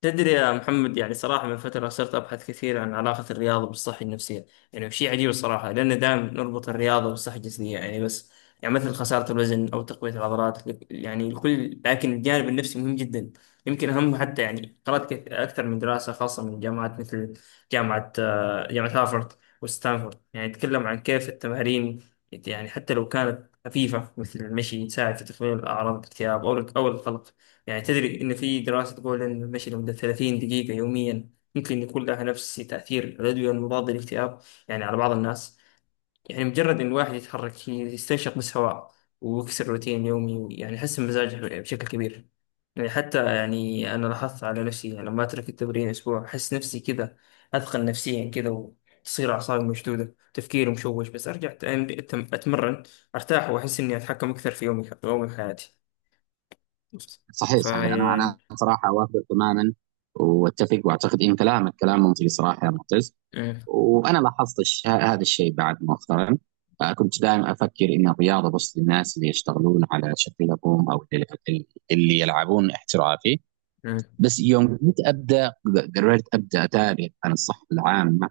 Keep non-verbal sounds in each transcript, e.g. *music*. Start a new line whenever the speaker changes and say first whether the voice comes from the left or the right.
left: تدري يا محمد، يعني صراحة من فترة صرت أبحث كثير عن علاقة الرياضة بالصحة النفسية. يعني شيء عجيب الصراحة، لأن دائما نربط الرياضة بالصحة الجسدية يعني، بس يعني مثل خسارة الوزن أو تقوية العضلات يعني الكل. لكن الجانب النفسي مهم جدا، يمكن أهم حتى. يعني قرأت أكثر من دراسة خاصة من جامعات مثل جامعة هارفارد وستانفورد، يعني تتكلم عن كيف التمارين، يعني حتى لو كانت خفيفة مثل المشي، تساعد في تقليل أعراض الاكتئاب أو القلق. يعني تدري إن في دراسة تقول إن المشي لمدة 30 دقيقة يوميا ممكن يكون لها نفس تأثير الأدوية المضادة للاكتئاب، يعني على بعض الناس. يعني مجرد إن الواحد يتحرك، يستنشق بس هواء، ويكسر روتين يومي، يعني يحسن مزاجه بشكل كبير. يعني حتى يعني أنا لاحظت على نفسي يعني لما أترك التمرين أسبوع أحس نفسي كذا، أثقل نفسيا كذا، وتصير أعصابي مشدودة، تفكيري مشوش. بس أرجع أتمرن، أرتاح وأحس إني أتحكم أكثر في يومي وحياتي.
right: صحيح صحيح، انا
left: فيعني.
right: انا صراحه اوافقك تماما، واتفق واعتقد ان كلامك كلام منطقي صراحه يا معتز. وانا لاحظت هذا الشيء بعد مؤخرا. كنت دائما افكر ان الرياضه بس للناس اللي يشتغلون على شكلهم او اللي يلعبون احترافي.
left: مم.
right: بس يوم كنت ابدا، قررت ابدا اتابع عن الصحه العامه،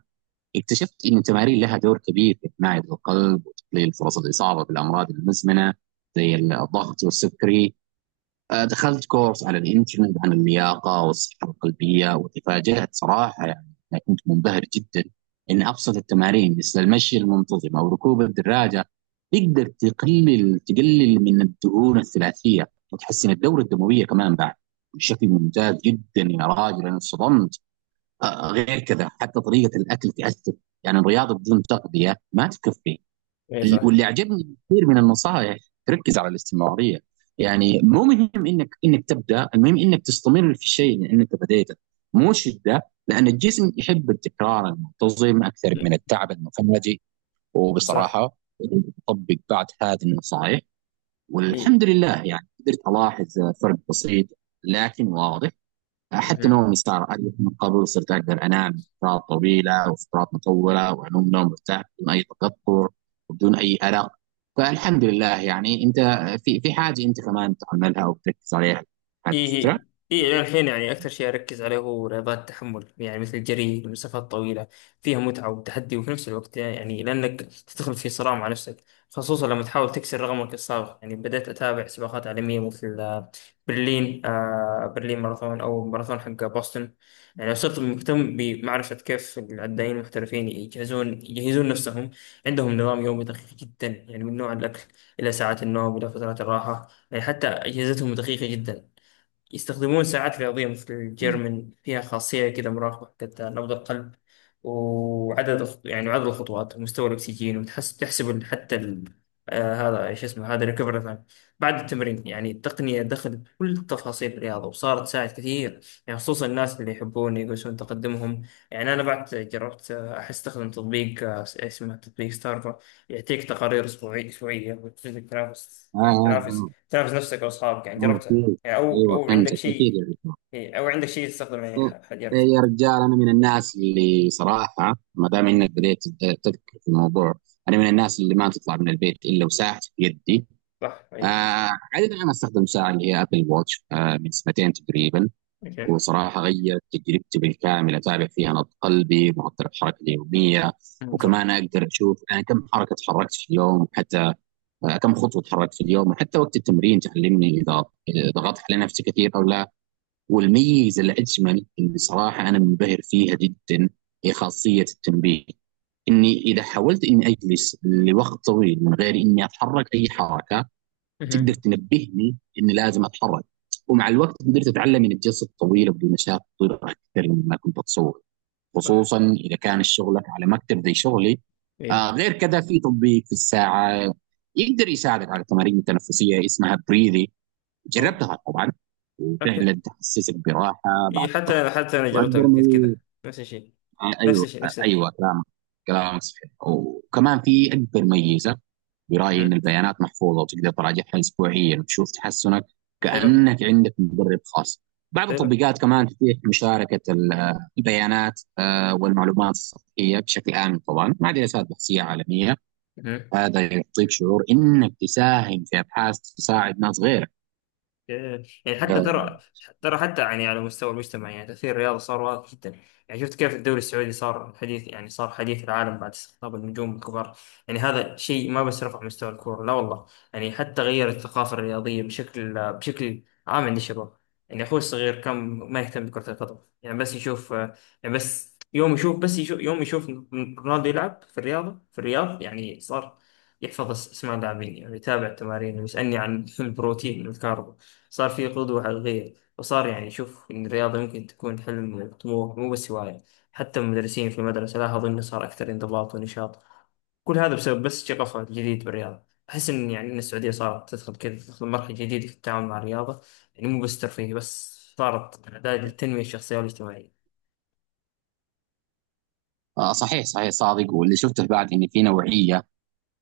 right: اكتشفت ان التمارين لها دور كبير في حمايه القلب وتقليل فرص الاصابه بالامراض المزمنه زي الضغط والسكري. دخلت كورس على الانترنت عن اللياقة والصحة القلبية وتفاجأت صراحة، يعني أنا كنت منبهر جدا إن أبسط التمارين مثل المشي المنتظم أو ركوب الدراجة تقدر تقلل من الدهون الثلاثية وتحسن الدورة الدموية كمان بعد بشكل ممتاز جدا. يا راجل أنا اتصدمت. غير كذا حتى طريقة الأكل تأثر، يعني الرياضة بدون تغذية ما تكفي.
left: ايه صح.
right: واللي عجبني كثير من النصائح تركز على الاستمراريه، يعني مو مهم انك تبدا، المهم انك تستمر في الشيء اللي انت بديته، مو شده، لان الجسم يحب التكرار المنتظم اكثر
left: إيه
right: من التعب المفاجئ.
left: صح.
right: وبصراحه اطبق بعض هذه النصائح
left: إيه.
right: والحمد لله، يعني قدرت الاحظ فرق بسيط لكن واضح. حتى
left: مهم.
right: نومي صار أريح من قبل، صرت أقدر أنام فترات طويلة وفترات مطولة وأنوم نوم مرتاح بدون أي تقطر وبدون أي أرق. فالحمد لله. يعني أنت في حاجة أنت كمان تعملها وبتركز عليها هذه الفترة؟
left: إيه، إيه إلى الحين يعني أكثر شيء أركز عليه هو رياضات التحمل، يعني مثل الجري المسافات الطويلة، فيها متعة وتحدي، وفي نفس الوقت يعني لأنك تدخل في صراع مع نفسك خصوصا لما تحاول تكسر رقمك السابق. يعني بدأت أتابع سباقات عالمية مثل برلين، برلين ماراثون أو ماراثون حق بوسطن. يعني صرت مهتم بمعرفة كيف العدائين المحترفين يجهزون نفسهم. عندهم نظام يومي دقيق جدا، يعني من نوع الأكل إلى ساعات النوم إلى فترات الراحة. يعني حتى أجهزتهم دقيقة جدا، يستخدمون ساعات رياضية مثل
right: مم.
left: الجيرمن، فيها خاصية كده مراقبة حقت نبض القلب، وعدد الخ- يعني عدد الخطوات ومستوى الأكسجين، وتحس تحسب حتى ال... هذا ايش اسمه؟ هذا ريكفري تايم بعد التمرين. يعني التقنية دخلت كل تفاصيل الرياضة وصارت تساعد كثير، يعني خصوصا الناس اللي يحبون يقيسون تقدمهم. يعني أنا بعد جربت، أحس أستخدم تطبيق، اسمه تطبيق ستارفا. يعطيك تقارير أسبوعية وتجد تنافس،
right: آه
left: يعني
right: آه
left: تنافس
right: آه
left: تنافس نفسك وأصحابك. يعني
right: آه،
left: جربت،
right: أكيد.
left: أو
right: أيوه
left: أو عندك
right: فهمتك أكيد يا
left: شيء؟
right: رجال.
left: إيه، أو عندك شيء تستخدمه؟ يعني
right: إيه،
left: حاجات.
right: يا رجال أنا من الناس اللي صراحة ما دام إنك بديت تذكر في الموضوع، أنا من الناس اللي ما تطلع من البيت إلا وساعتي في يدي.
left: صح،
right: آه،
left: أي.
right: عادة أنا أستخدم ساعة اللي هي أبل واتش من سنتين تقريبا،
left: أوكي.
right: وصراحة غيرت تجربتي بالكامل. أتابع فيها نبض قلبي، معدل الحركة اليومية،
left: أمم، صح.
right: وكمان أقدر أشوف أنا كم حركة تحركت في اليوم، حتى كم خطوة تحركت في اليوم، وحتى وقت التمرين تعلمني إذا ضغطت على نفسي كثير أو لا. والميزة الأجمل اللي صراحة أنا منبهر فيها جدا هي خاصية التنبيه، إني إذا حاولت إني أجلس لوقت طويل من غير إني أتحرك أي حركة، تقدر
left: أها،
right: تنبهني اني لازم اتحرك. ومع الوقت قدرت اتعلم من الجلسه الطويله بدون مشاكل اكثر مما كنت اتصور،
left: صح.
right: خصوصا اذا كان شغلك على مكتب زي شغلي.
left: إيه.
right: غير كذا في تطبيق في الساعه يقدر يساعدك على تمارين تنفسيه اسمها بريذي،
left: أوه.
right: جربتها طبعا
left: أوكي.
right: وفعلا تحسسك براحه
left: إيه،
right: بعد
left: حتى
right: الضغط.
left: أنا حتى أنا جربتها
right: واكبر
left: قبل
right: ميز،
left: كده، نفس الشيء،
right: آه،
left: نفس
right: ايوه
left: الشيء،
right: آه،
left: نفس ال...
right: ايوه كلامك كلامك صحيح. وكمان في اكبر ميزه برأيي،
left: أها.
right: إن البيانات محفوظة وتقدر تراجعها أسبوعيا وتشوف تحسنك،
left: حلو.
right: كأنك عندك مدرب خاص. بعض
left: حلو.
right: التطبيقات كمان تتيح مشاركة البيانات، والمعلومات السطحية بشكل آمن طبعا مع دراسات بحثية عالمية.
left: أها.
right: هذا يعطيك شعور إنك تساهم في أبحاث تساعد ناس غيرك.
left: إيه، يعني حتى
right: آه،
left: ترى، ترى حتى يعني على مستوى المجتمع يعني تأثير الرياضة صار واضح جدا. يعني شفت كيف الدوري السعودي صار حديث، يعني صار حديث العالم بعد استقطاب النجوم الكبار. يعني هذا شيء ما بس رفع مستوى الكورة، لا والله، يعني حتى غير الثقافة الرياضية بشكل عام عند الشباب. يعني أخوي الصغير كان ما يهتم بكرة القدم، يعني بس يشوف، يعني بس يوم يشوف، بس يشوف يوم يشوف رونالدو يلعب في الرياضة في الرياض، يعني صار يحفظ اسماء اللاعبين، يعني يتابع التمارين ويسألني عن *laughs* البروتين والكارب. صار في قدوة على الغير، وصار يعني شوف إن الرياضة يمكن تكون حلم وطموح، مو بس هواية. حتى المدرسين في المدرسة لاحظوا إنه صار أكثر انضباط ونشاط. كل هذا بسبب بس شغفه الجديد بالرياضة. أحس إن يعني إن السعودية صارت تدخل كذا، تدخل مرحلة جديدة في التعامل مع الرياضة، يعني مو بس ترفيه، بس صارت أداة للتنمية الشخصية والاجتماعية.
right: صحيح صحيح صادق. واللي شفته بعد إن في نوعية،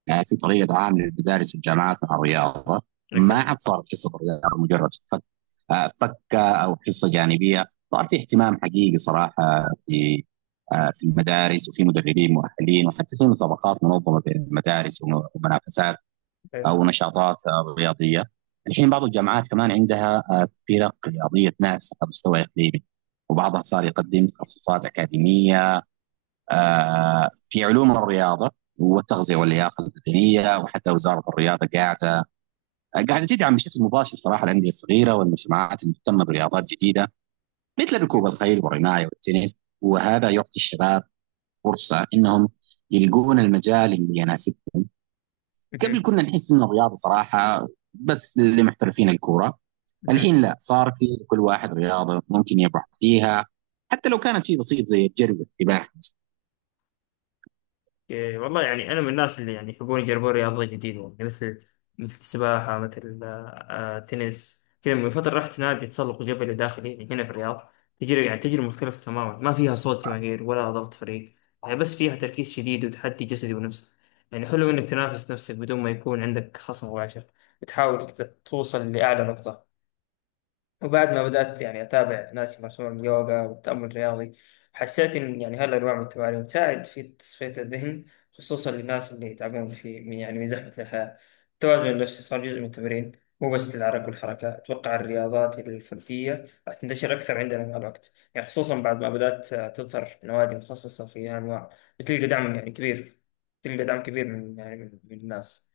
right: يعني في طريقه عام للمدارس والجامعات مع الرياضه. ما عاد صارت حصه رياضه مجرد فك آه، فكه او حصه جانبيه. صار في اهتمام حقيقي صراحه في المدارس، وفي مدربين مؤهلين، وحتى في مسابقات منظمه بين المدارس، ومنافسات او نشاطات رياضيه. الحين بعض الجامعات كمان عندها فرق رياضيه تنافس على مستوى اقليمي، وبعضها صار يقدم تخصصات اكاديميه في علوم الرياضه والتغذيه واللياقه البدنيه. وحتى وزاره الرياضه قاعده تدعم بشكل مباشر صراحه الانديه الصغيره والمجتمعات المهتمه برياضات جديده مثل ركوب الخيل والرمايه والتنس. وهذا يعطي الشباب فرصه انهم يلقون المجال اللي يناسبهم. قبل كنا نحس ان الرياضه صراحه بس لمحترفين الكوره،
left: اوكي.
right: الحين لا، صار في كل واحد رياضه ممكن يبحث فيها، حتى لو كانت شيء بسيط زي الجري والسباحه.
left: إيه، والله يعني أنا من الناس اللي يعني يحبون يجربون رياضة جديدة، يعني مثل السباحة، مثل التنس كذا. من فترة رحت نادي تسلق جبلي داخلي يعني هنا في الرياض، تجربة يعني تجربة مختلفة تماما، ما فيها صوت جماهير ولا ضغط فريق، يعني بس فيها تركيز شديد وتحدي جسدي ونفسي. يعني حلو إنك تنافس نفسك بدون ما يكون عندك خصم مباشر، وتحاول توصل لأعلى نقطة. وبعد ما بدأت يعني أتابع ناس يمارسون اليوغا والتأمل الرياضي، حسيت إن يعني هالأنواع من التمارين تساعد في تصفية الذهن، خصوصا للناس اللي يتعبون في، من يعني من زحمة الحياة. التوازن النفسي صار جزء من التمرين، مو بس للعرق والحركة. أتوقع الرياضات الفردية راح تنتشر أكثر عندنا مع الوقت، يعني خصوصا بعد ما بدأت تظهر نوادي متخصصة في هالأنواع. بتلقى دعم يعني كبير، تلقى دعم كبير من، يعني من الناس.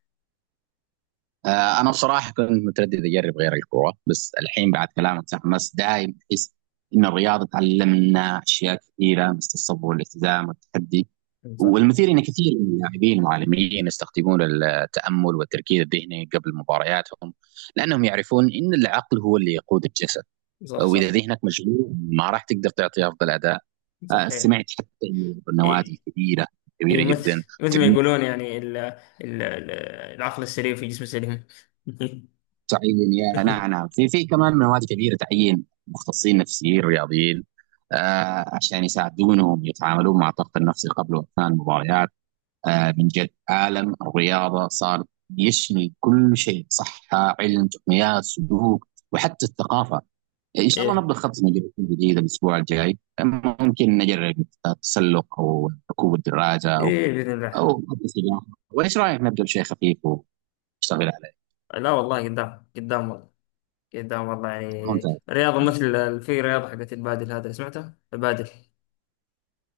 right: انا بصراحه كنت متردد اجرب غير الكوره، بس الحين بعد كلامك تحمست. دايم احس ان الرياضه تعلمنا اشياء كثيره مثل الصبر والالتزام والتحدي.
left: صح،
right: والمثير ان كثير من اللاعبين والمعلمين يستخدمون التامل والتركيز الذهني قبل مبارياتهم، لانهم يعرفون ان العقل هو اللي يقود الجسد،
left: صح،
right: واذا
left: صح،
right: ذهنك مشغول ما راح تقدر تعطي افضل اداء.
left: صحيح.
right: سمعت حتى إن النوادي
left: إيه،
right: الكبيره
left: إيه
right: كبيره جدا
left: مثل ما يقولون يعني العقل السليم في جسم سليم. *laughs*
right: تعيين، يا نعم نعم، في كمان مواد كبيره تعيين مختصين نفسيين رياضيين عشان يساعدونهم يتعاملون مع الضغط النفسي قبل واثناء المباريات. من جد عالم الرياضه صار يشمل كل شيء، صحه، علم، تقنيات، سلوك، وحتى الثقافه. ان شاء الله
left: ايه،
right: نبدا خطه جديده الاسبوع الجاي، ممكن نجرب التسلق او ركوب الدراجه او
left: ايه باذن الله.
right: او السباحه. وايش رايك نبدا بشيء خفيف ونشتغل عليه؟
left: لا والله، قدام قدام والله، قدام والله، يعني
right: ممتاز.
left: رياضه مثل في رياضه حقت البادل، هذا سمعتها البادل.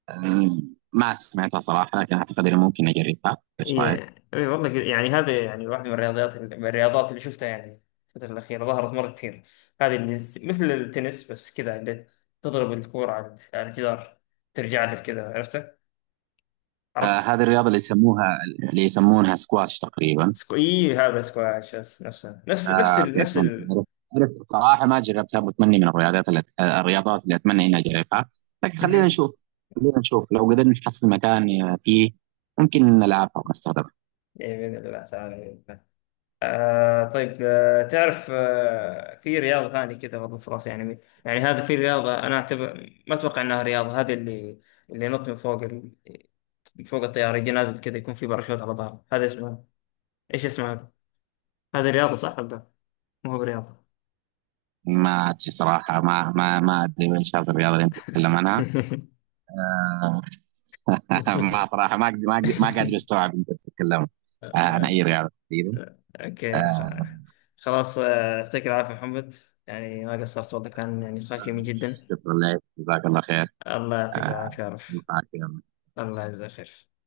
right: ما سمعتها صراحة، لكن أعتقد إنه ممكن أجربها. إيش رأيك؟
left: ايه، ايه والله، يعني هذا يعني واحده من الرياضيات من الرياضات اللي شفتها يعني الفتره الاخيره، ظهرت مره كثير. هذه اللي مثل التنس بس كذا، اللي تضرب الكوره على الجدار، ترجع لك كذا. عرفت؟
right: آه،
left: عرفت؟
right: هذه الرياضة اللي يسموها اللي يسمونها سكواش تقريبا.
left: سكو... إيه هذا سكواش، بس نفسه، نفس نفس
right: آه
left: ال...
right: كيف
left: نفس
right: فهمت.
left: ال...
right: عرفت عرفت. صراحة ما جربتها، وأتمنى من الرياضات اللي الرياضات اللي أتمنى إني أجربها. لكن خلينا
left: مهم.
right: نشوف، خلينا نشوف لو قدرنا نحصل مكان فيه ممكن نلعبها ونستخدمها.
left: إيه بإذن الله تعالى، بإذن الله. طيب، تعرف، في رياضة ثانية كذا برضه في راسي، يعني هذا في رياضة أنا أعتبر ما أتوقع أنها رياضة. هذه اللي اللي ينط من فوق ال... من فوق الطيارة، يجي نازل كذا، يكون في باراشوت على ظهره. هذا اسمها إيش اسمها هذا؟ هذا رياضة صح ولا لا؟ ما هو برياضة.
right: ما أدري صراحة، ما أدري وين هذه الرياضة اللي أنت تتكلم عنها. آه *laughs* ما صراحة، ما أقدر ما قادر أستوعب أنت تتكلم عن أي
left: *laughs*
right: رياضة تقريبا.
left: اوكي
right: آه،
left: خلاص. يعطيك العافية محمد، يعني ما قصرت والله، كان يعني خاشم جدا.
right: شكرا لك، جزاك الله خير.
left: الله يعطيك
right: آه،
left: العافية يا عرف.
right: نفعك يا
left: الله يجزاك خير.